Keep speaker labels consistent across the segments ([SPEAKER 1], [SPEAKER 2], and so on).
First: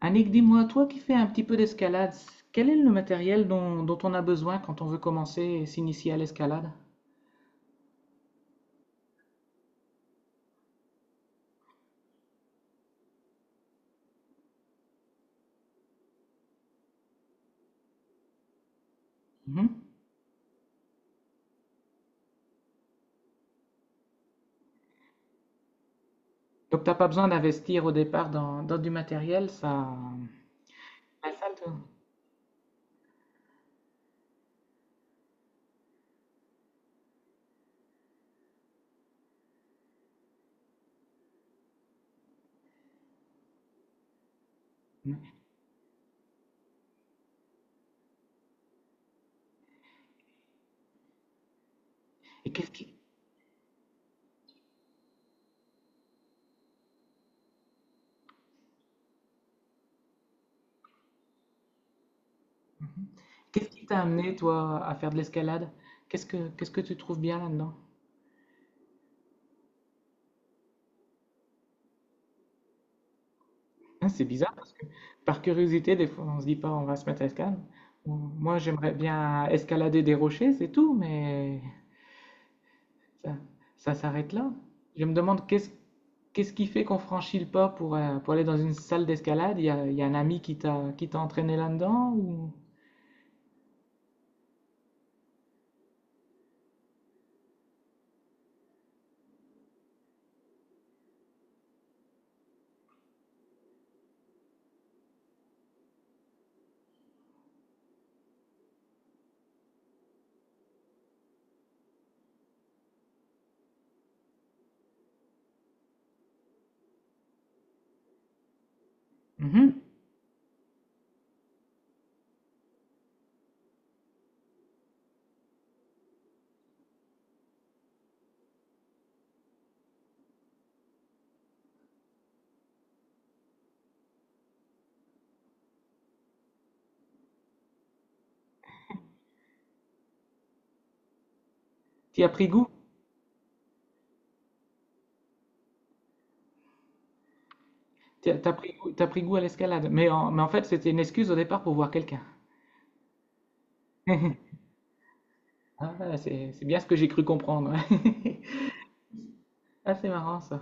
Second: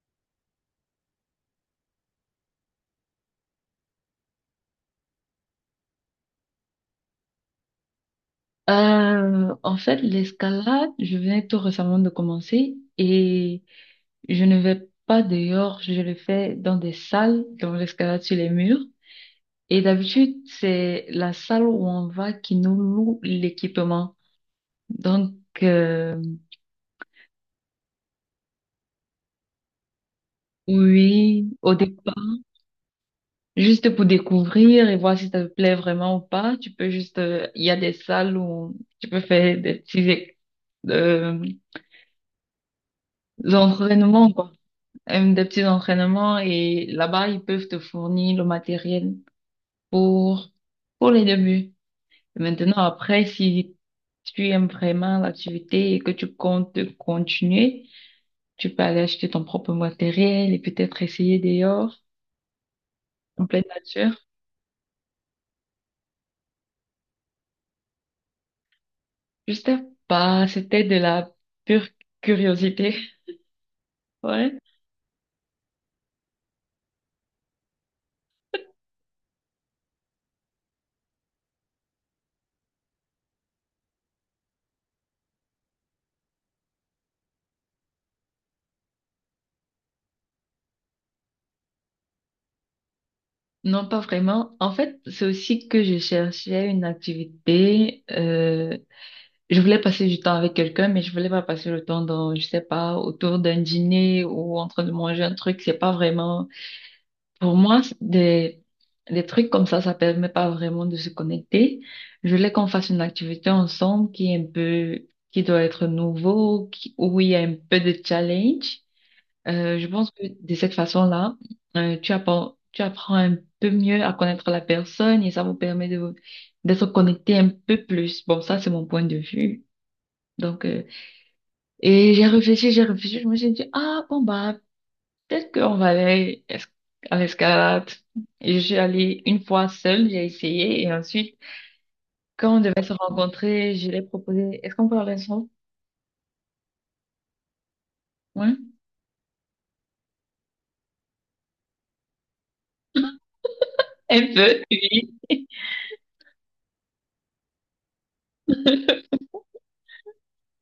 [SPEAKER 1] Annick, dis-moi, toi qui fais un petit peu d'escalade, quel est le matériel dont on a besoin quand on veut commencer et s'initier à l'escalade?
[SPEAKER 2] En fait, l'escalade, je venais tout récemment de commencer et je ne vais pas dehors, je le fais dans des salles, dans l'escalade sur les murs.
[SPEAKER 1] Mhm.
[SPEAKER 2] Et d'habitude, c'est la salle où on va qui nous loue l'équipement. Donc, euh,
[SPEAKER 1] Donc, t'as pas besoin d'investir au départ dans du matériel, ça... Ouais, ça,
[SPEAKER 2] oui, au départ, juste pour découvrir et voir si ça te plaît vraiment ou pas, tu peux juste, il y a des salles où tu peux faire des petits euh, entraînements, quoi.
[SPEAKER 1] le-
[SPEAKER 2] Des petits entraînements et là-bas, ils peuvent te fournir le matériel pour, pour les débuts. Et
[SPEAKER 1] et
[SPEAKER 2] maintenant, après, si tu aimes vraiment l'activité et que tu comptes continuer, tu peux aller acheter ton propre matériel et peut-être essayer dehors, en pleine
[SPEAKER 1] qu'est-ce qui t'a
[SPEAKER 2] nature.
[SPEAKER 1] amené, toi, à faire de l'escalade? Qu'est-ce que tu trouves bien là-dedans?
[SPEAKER 2] Je sais pas, c'était de la pure curiosité.
[SPEAKER 1] Hein, c'est bizarre
[SPEAKER 2] Ouais.
[SPEAKER 1] parce que, par curiosité, des fois, on se dit pas on va se mettre à escalade. Moi, j'aimerais bien escalader des rochers, c'est tout, mais... Ça, ça s'arrête là? Je me demande qu'est-ce qui fait qu'on franchit le pas pour, pour aller dans une salle d'escalade? Il y a un ami qui t'a entraîné là-dedans ou
[SPEAKER 2] Non, pas vraiment. En fait, c'est aussi que je cherchais une activité, je voulais passer du temps avec quelqu'un, mais je voulais pas passer le temps dans, je sais pas, autour d'un dîner ou en train de manger un truc. C'est pas vraiment, pour moi, c'est des trucs comme ça permet pas vraiment de se connecter. Je voulais qu'on fasse une activité ensemble qui est un peu, qui doit être nouveau, où il y a un peu de challenge. Je pense que de cette façon-là, tu apprends un peu mieux à connaître la personne et ça vous permet d'être connecté un peu plus. Bon, ça, c'est mon point de vue. Donc, et j'ai réfléchi, je me suis dit, ah bon bah, peut-être qu'on va à l'escalade. Et je suis allée une fois seule, j'ai essayé, et ensuite,
[SPEAKER 1] tu as pris
[SPEAKER 2] quand on
[SPEAKER 1] goût?
[SPEAKER 2] devait se rencontrer, je l'ai proposé, est-ce qu'on peut aller ensemble?
[SPEAKER 1] T'as
[SPEAKER 2] Ouais.
[SPEAKER 1] pris goût, t'as pris goût à l'escalade. Mais en fait, c'était une excuse au départ pour voir quelqu'un.
[SPEAKER 2] Un peu, oui.
[SPEAKER 1] Ah, c'est bien ce que j'ai cru comprendre, ouais. Ah, c'est marrant ça.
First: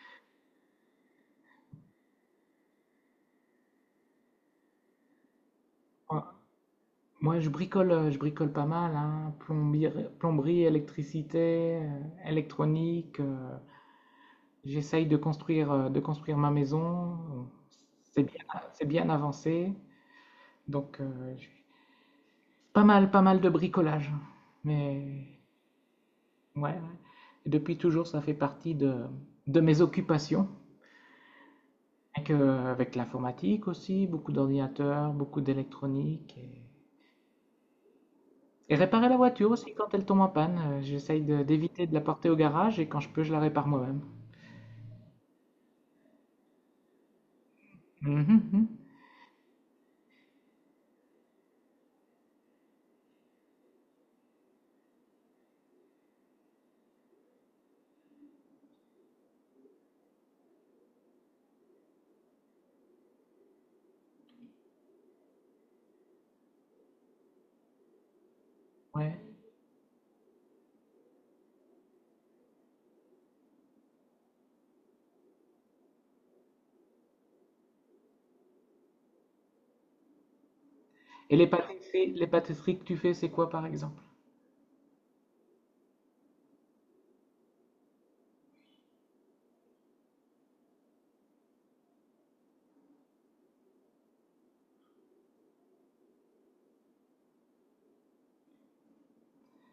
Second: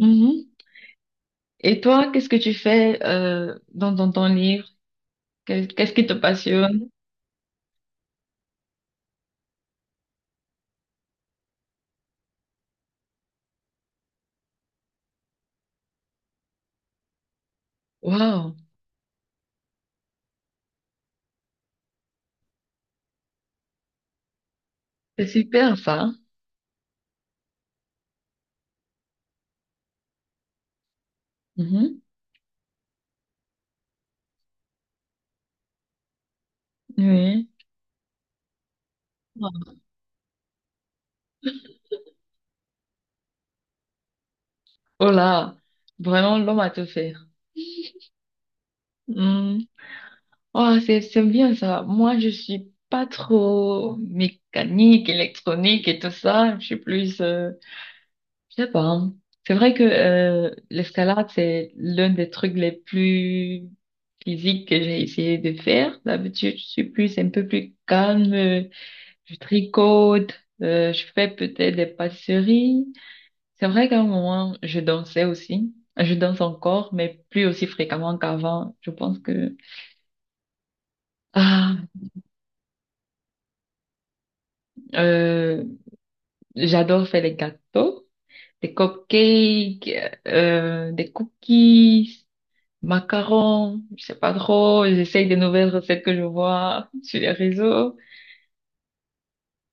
[SPEAKER 2] Mhm. Et toi, qu'est-ce que tu fais dans ton livre? Qu'est-ce qui te
[SPEAKER 1] Moi,
[SPEAKER 2] passionne?
[SPEAKER 1] moi, je bricole pas mal, hein. Plomberie, électricité, électronique. J'essaye de construire ma maison. C'est bien,
[SPEAKER 2] Waouh,
[SPEAKER 1] c'est bien avancé. Donc, j'ai pas mal de bricolage. Mais
[SPEAKER 2] c'est super ça.
[SPEAKER 1] ouais, ouais. Et depuis toujours, ça fait partie de mes occupations.
[SPEAKER 2] Mhm.
[SPEAKER 1] Avec, avec l'informatique aussi, beaucoup d'ordinateurs, beaucoup d'électronique.
[SPEAKER 2] Oui.
[SPEAKER 1] Et réparer la voiture aussi quand elle tombe en panne. J'essaye d'éviter de la porter au garage et quand je peux, je la répare moi-même.
[SPEAKER 2] Oh là, vraiment l'homme à tout faire.
[SPEAKER 1] Mhm, mhm.
[SPEAKER 2] Mhm. Oh, c'est bien ça. Moi, je suis pas trop mécanique, électronique et tout ça. Je suis plus, je sais pas, hein. C'est vrai que l'escalade, c'est l'un des trucs les plus physiques que j'ai essayé de faire. D'habitude, je suis plus un peu plus calme.
[SPEAKER 1] Ouais.
[SPEAKER 2] Je tricote, je fais peut-être des pâtisseries. C'est vrai qu'à un moment, je dansais aussi. Je danse encore, mais plus aussi fréquemment qu'avant. Je pense que
[SPEAKER 1] Et
[SPEAKER 2] ah,
[SPEAKER 1] les pâtisseries que tu fais, c'est quoi par exemple?
[SPEAKER 2] euh, j'adore faire les gâteaux, des cupcakes, des cookies, macarons, je sais pas trop. J'essaye des nouvelles recettes que je vois sur les réseaux,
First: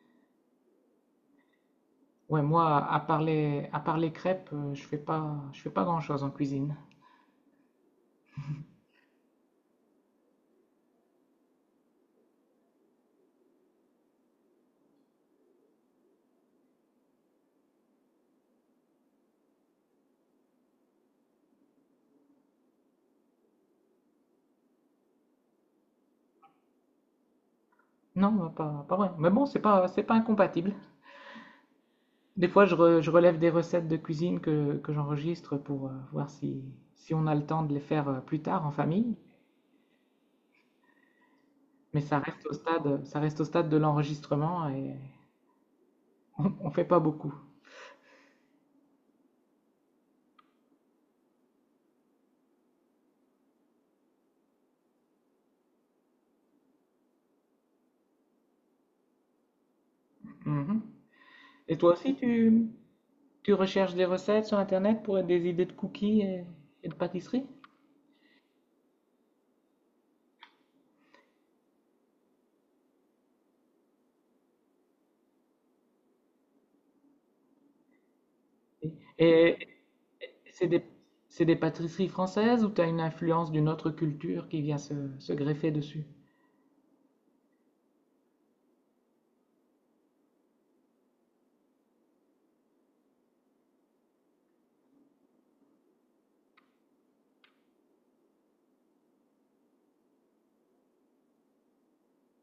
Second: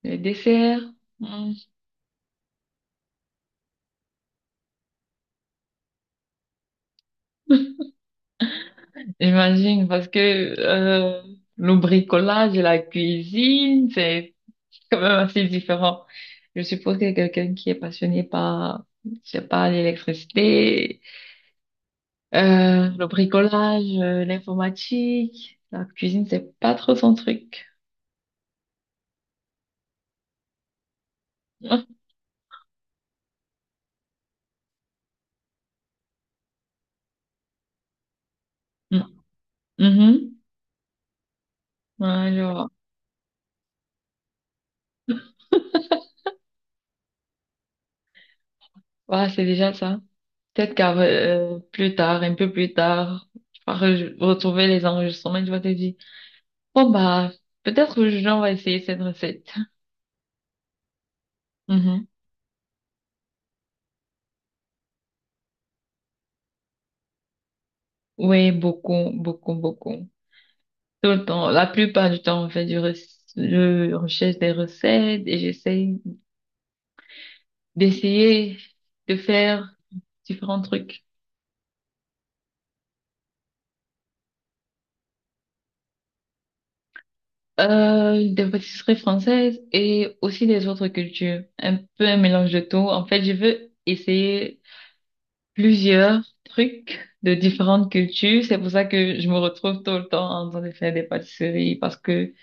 [SPEAKER 2] les desserts. hmm,
[SPEAKER 1] Ouais, moi, à part les crêpes, je fais pas grand-chose en cuisine.
[SPEAKER 2] J'imagine parce que euh, le bricolage et la cuisine, c'est quand même assez différent. Je suppose que quelqu'un qui est passionné par, je sais pas, l'électricité, le bricolage, l'informatique, la cuisine, c'est pas trop son truc.
[SPEAKER 1] Non, pas, pas vrai. Mais bon, c'est pas incompatible.
[SPEAKER 2] Mm.
[SPEAKER 1] Des fois, je relève des recettes de cuisine que j'enregistre pour voir si, si on a le temps de les faire plus tard en famille.
[SPEAKER 2] Mhm.
[SPEAKER 1] Mais ça
[SPEAKER 2] Ouais, je
[SPEAKER 1] reste au
[SPEAKER 2] vois.
[SPEAKER 1] stade, ça reste au stade de l'enregistrement et on fait pas beaucoup.
[SPEAKER 2] Ouais, c'est déjà ça. Peut-être qu'à plus tard, un peu plus tard, tu vas retrouver les enregistrements et tu vas te dire, bon bah, peut-être aujourd'hui on va essayer cette recette.
[SPEAKER 1] Mhm. Et toi
[SPEAKER 2] Mhm.
[SPEAKER 1] aussi, tu recherches des recettes sur Internet pour des idées de cookies et de pâtisseries?
[SPEAKER 2] Oui, beaucoup, beaucoup, beaucoup. Tout le temps, la plupart du temps, on fait du rec- je recherche des recettes et j'essaye d'essayer de
[SPEAKER 1] Et,
[SPEAKER 2] faire différents
[SPEAKER 1] C'est des,
[SPEAKER 2] trucs.
[SPEAKER 1] c'est des pâtisseries françaises ou tu as une influence d'une autre culture qui vient se, se greffer dessus?
[SPEAKER 2] Des pâtisseries françaises et aussi des autres cultures. Un peu un mélange de tout. En fait, je veux essayer plusieurs trucs de différentes cultures. C'est pour ça que je me retrouve tout le temps en train de faire des pâtisseries parce que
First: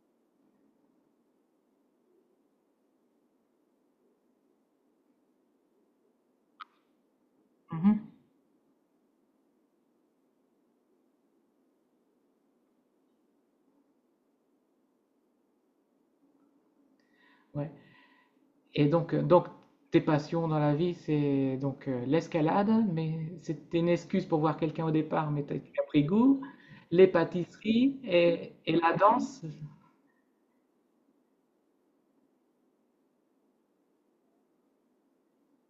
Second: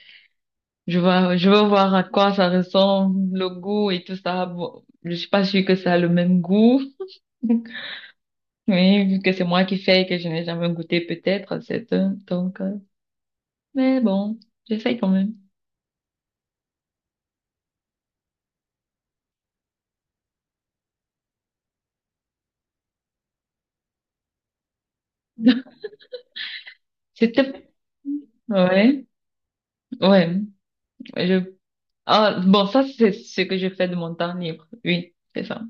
[SPEAKER 2] je veux voir à quoi ça ressemble, le goût et tout ça. Bon, je suis pas sûre que ça a le même goût.
[SPEAKER 1] Mhm.
[SPEAKER 2] Mais vu que c'est moi qui fais et que je n'ai jamais goûté peut-être, c'est un, donc, mais bon, j'essaye quand même.
[SPEAKER 1] Ouais. Et donc, donc, tes passions dans la vie, c'est donc l'escalade, mais c'était une excuse pour voir quelqu'un au départ, mais tu as pris goût, les
[SPEAKER 2] C'était,
[SPEAKER 1] pâtisseries et la
[SPEAKER 2] ouais,
[SPEAKER 1] danse.
[SPEAKER 2] ouais. Je... Ah, bon, ça, c'est ce que je fais de mon temps libre. Oui, c'est ça.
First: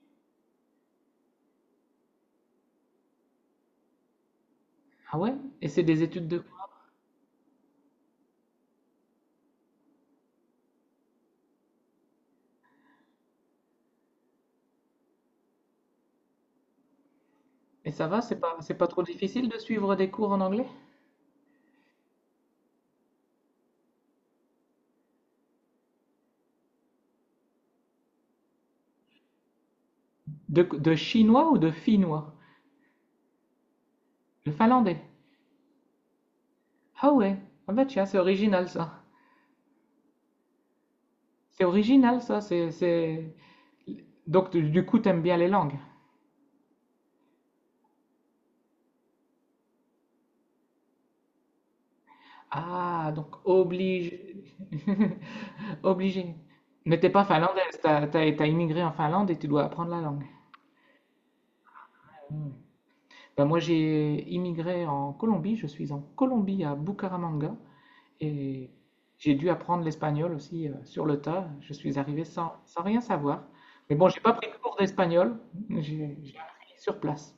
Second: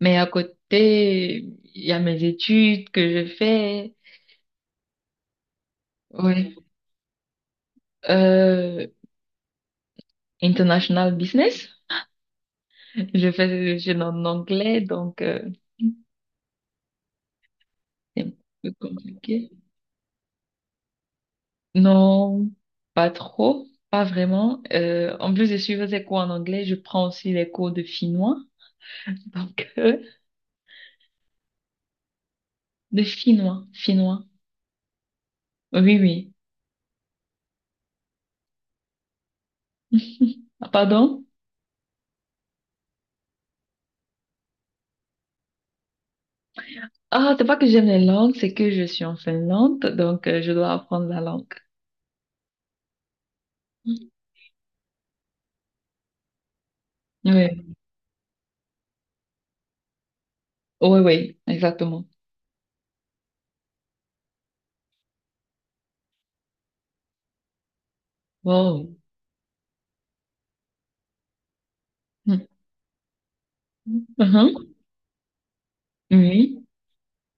[SPEAKER 2] Mais à côté, il y a mes études que je fais.
[SPEAKER 1] Ah ouais? Et c'est des études de
[SPEAKER 2] Oui.
[SPEAKER 1] quoi?
[SPEAKER 2] Euh, international business. Je suis en anglais, donc
[SPEAKER 1] Et ça va,
[SPEAKER 2] c'est un
[SPEAKER 1] c'est
[SPEAKER 2] peu
[SPEAKER 1] pas trop difficile
[SPEAKER 2] compliqué.
[SPEAKER 1] de suivre des cours en anglais?
[SPEAKER 2] Non, pas trop. Pas vraiment. En plus de suivre des cours en anglais, je prends aussi les cours de finnois. Donc,
[SPEAKER 1] De chinois ou de finnois?
[SPEAKER 2] de finnois.
[SPEAKER 1] De finlandais?
[SPEAKER 2] Oui, oui.
[SPEAKER 1] Ah ouais, ah bah tiens, c'est original ça.
[SPEAKER 2] Ah, pardon?
[SPEAKER 1] C'est original ça, c'est... Donc du coup, t'aimes bien les langues.
[SPEAKER 2] Ah, c'est pas que j'aime les langues, c'est que je suis en Finlande, donc je dois apprendre la langue.
[SPEAKER 1] Ah, donc
[SPEAKER 2] Mm.
[SPEAKER 1] obligé. Obligé. Mais t'es pas
[SPEAKER 2] Oui,
[SPEAKER 1] finlandaise, t'as immigré en Finlande et tu dois apprendre la langue.
[SPEAKER 2] oui, oui, exactement.
[SPEAKER 1] Hmm. Ben, moi j'ai immigré en Colombie, je suis en Colombie à Bucaramanga et
[SPEAKER 2] Wow.
[SPEAKER 1] j'ai dû apprendre l'espagnol aussi sur le tas. Je suis arrivé
[SPEAKER 2] Mm.
[SPEAKER 1] sans, sans rien savoir. Mais bon, j'ai pas pris de
[SPEAKER 2] Mhm.
[SPEAKER 1] cours d'espagnol, j'ai
[SPEAKER 2] Oui.
[SPEAKER 1] appris sur place.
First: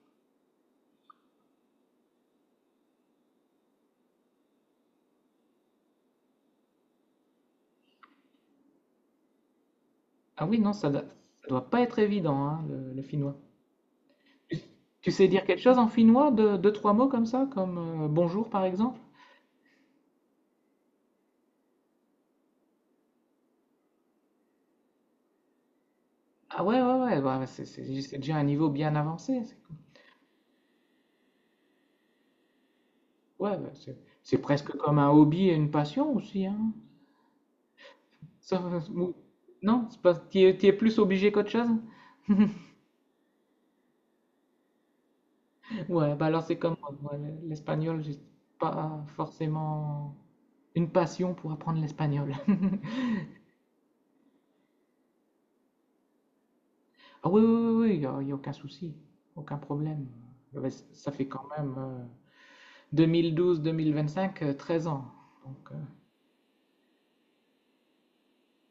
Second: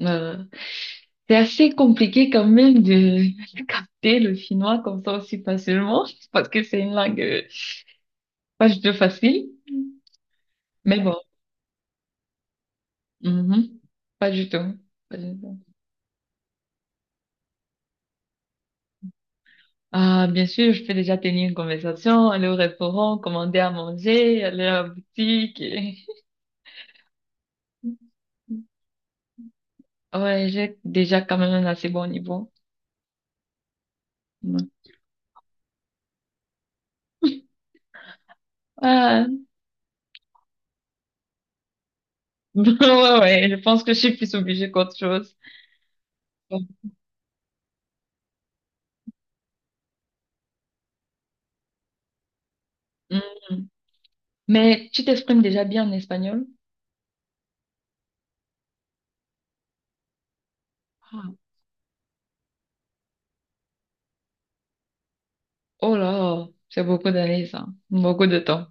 [SPEAKER 2] Euh, c'est assez compliqué quand même de capter le finnois comme ça aussi facilement, parce que c'est une langue pas du tout facile,
[SPEAKER 1] Ah oui, non, ça ne
[SPEAKER 2] mais bon.
[SPEAKER 1] doit pas être évident, hein, le finnois.
[SPEAKER 2] Mhm. Pas du
[SPEAKER 1] Tu,
[SPEAKER 2] tout.
[SPEAKER 1] tu
[SPEAKER 2] Pas
[SPEAKER 1] sais
[SPEAKER 2] du
[SPEAKER 1] dire
[SPEAKER 2] tout.
[SPEAKER 1] quelque chose en finnois, de deux, trois mots comme ça, comme bonjour par exemple?
[SPEAKER 2] Ah, bien sûr, je peux déjà tenir une conversation, aller au restaurant, commander à manger, aller à la boutique. Et...
[SPEAKER 1] Ah ouais, ouais, ouais, bah, c'est déjà un niveau bien avancé.
[SPEAKER 2] Ouais, j'ai déjà quand même un assez bon niveau.
[SPEAKER 1] Ouais, bah, c'est
[SPEAKER 2] Mm.
[SPEAKER 1] presque comme un hobby et une passion aussi, hein. Ça- ou-
[SPEAKER 2] Ah,
[SPEAKER 1] non, c'est pas, t'y es plus obligé qu'autre chose?
[SPEAKER 2] ouais, ouais, je pense que je suis plus obligée qu'autre chose.
[SPEAKER 1] Ouais, bah alors c'est comme
[SPEAKER 2] Bon.
[SPEAKER 1] moi, ouais, l'espagnol, j'ai pas forcément une passion pour apprendre l'espagnol.
[SPEAKER 2] Mm. Mais tu t'exprimes déjà bien en espagnol?
[SPEAKER 1] Ah oui, oui, oui, oui, il y a aucun souci, aucun problème. Ouais, ça fait
[SPEAKER 2] Ah.
[SPEAKER 1] quand même 2012-2025, 13 ans. Donc,
[SPEAKER 2] Oh là, c'est beaucoup d'années, ça. Beaucoup de temps.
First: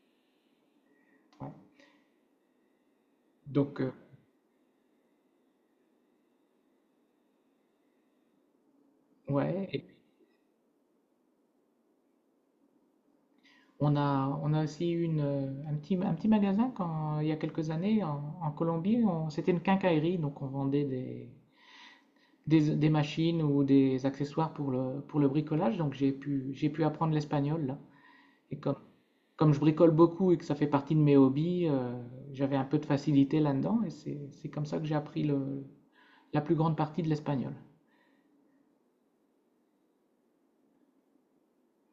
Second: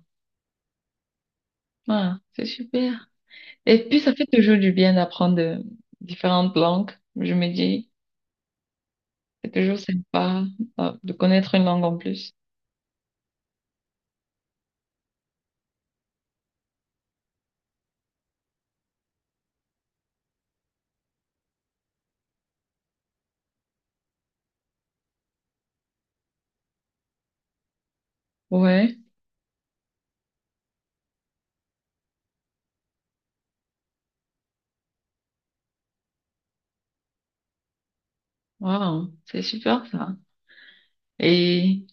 [SPEAKER 1] ouais.
[SPEAKER 2] Ah, c'est super.
[SPEAKER 1] Donc,
[SPEAKER 2] Et puis, ça fait toujours du bien d'apprendre différentes langues. Je me dis, c'est
[SPEAKER 1] ouais.
[SPEAKER 2] toujours
[SPEAKER 1] Et
[SPEAKER 2] sympa de connaître une langue en plus.
[SPEAKER 1] on a aussi eu une, un petit magasin quand, il y a quelques années en Colombie. C'était une quincaillerie, donc on vendait des, des machines ou des accessoires pour le bricolage. Donc j'ai pu apprendre l'espagnol là. Et comme
[SPEAKER 2] Ouais,
[SPEAKER 1] comme je bricole beaucoup et que ça fait partie de mes hobbies, j'avais un peu de facilité là-dedans et c'est comme ça que j'ai appris le, la plus grande partie de l'espagnol.
[SPEAKER 2] wow, c'est super ça. Et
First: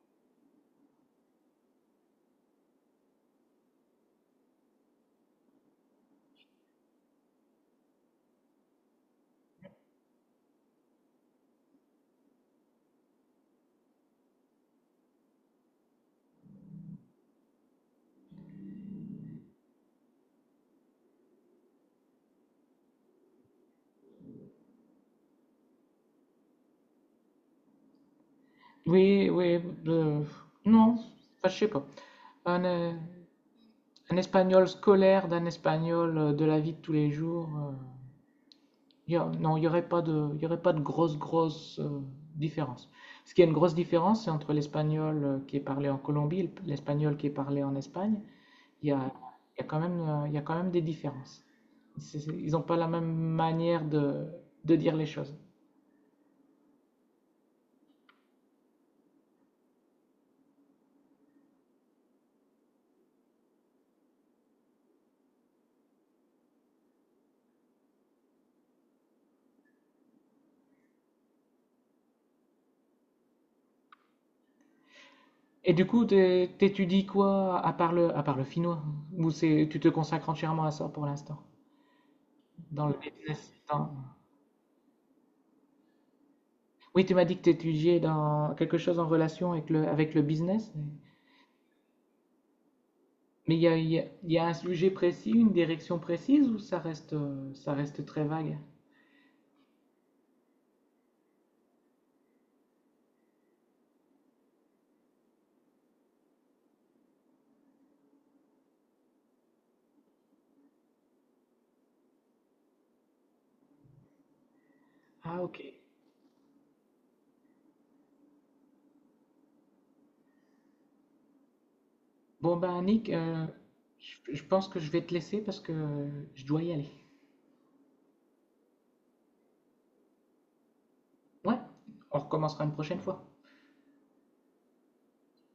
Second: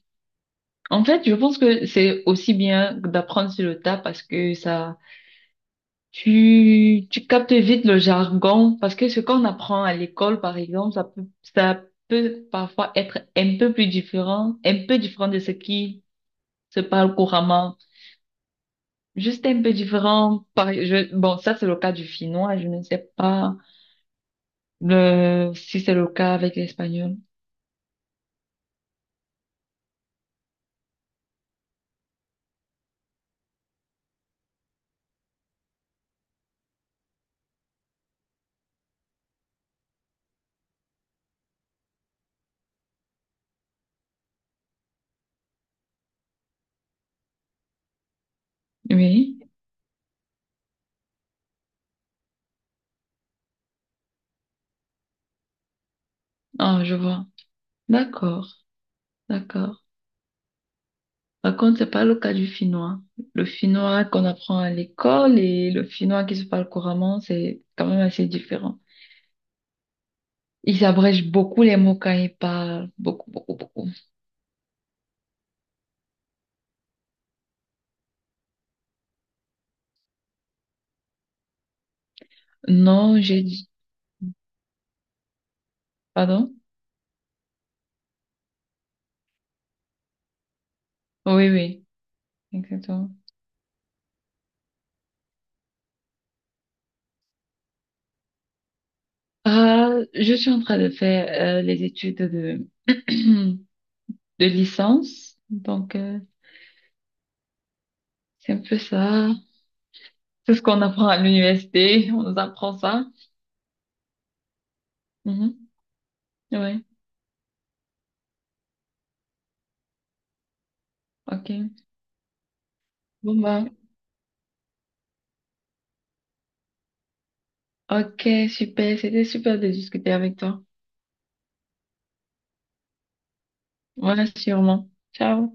[SPEAKER 2] en fait, je pense que c'est aussi bien d'apprendre sur le tas parce que ça, tu captes vite le jargon parce que ce qu'on apprend à l'école, par exemple, ça peut parfois être un peu plus différent, un peu différent de ce qui se parle couramment. Juste un peu différent. Bon, ça, c'est le cas du finnois. Je ne sais pas si c'est le cas avec l'espagnol.
[SPEAKER 1] Oui, oui, euh, non, enfin, je sais pas. Un, euh, un espagnol scolaire d'un espagnol de la vie de tous les jours, non, il n'y aurait pas de, y aurait pas de grosse, grosse différence. Ce qui est une grosse différence, c'est entre l'espagnol qui est parlé en Colombie et l'espagnol qui est parlé en Espagne. Il y a,
[SPEAKER 2] Oui.
[SPEAKER 1] y a quand même, il y a quand même des différences. Ils n'ont pas la même manière de dire les choses.
[SPEAKER 2] Ah, je vois. D'accord. D'accord. Par contre, c'est pas le cas du finnois. Le finnois qu'on apprend à l'école et le finnois qui se parle couramment, c'est quand même assez différent. Ils abrègent beaucoup les mots quand ils parlent. Beaucoup, beaucoup, beaucoup.
[SPEAKER 1] Et du coup, t'étudies quoi à part le finnois? Ou c'est, tu te consacres entièrement à ça pour l'instant? Dans le
[SPEAKER 2] Non, j'ai
[SPEAKER 1] business?
[SPEAKER 2] dit. Pardon?
[SPEAKER 1] Oui, tu m'as dit que tu étudiais dans quelque chose en relation avec le business.
[SPEAKER 2] Oui, oui, exactement.
[SPEAKER 1] Mais il y a un sujet précis, une direction précise ou ça reste très vague?
[SPEAKER 2] Ah, je suis en train de faire les de licence. Donc, c'est un peu ça. C'est ce qu'on apprend à l'université. On nous apprend ça.
[SPEAKER 1] Ah, ok.
[SPEAKER 2] Mhm. Ouais, ok.
[SPEAKER 1] Bon, ben, Nick,
[SPEAKER 2] Bon, bah.
[SPEAKER 1] je pense que je vais te laisser parce que je dois y aller.
[SPEAKER 2] Ok, super. C'était super de discuter avec toi.
[SPEAKER 1] Ouais, on recommencera une prochaine fois.
[SPEAKER 2] Voilà, sûrement. Ciao.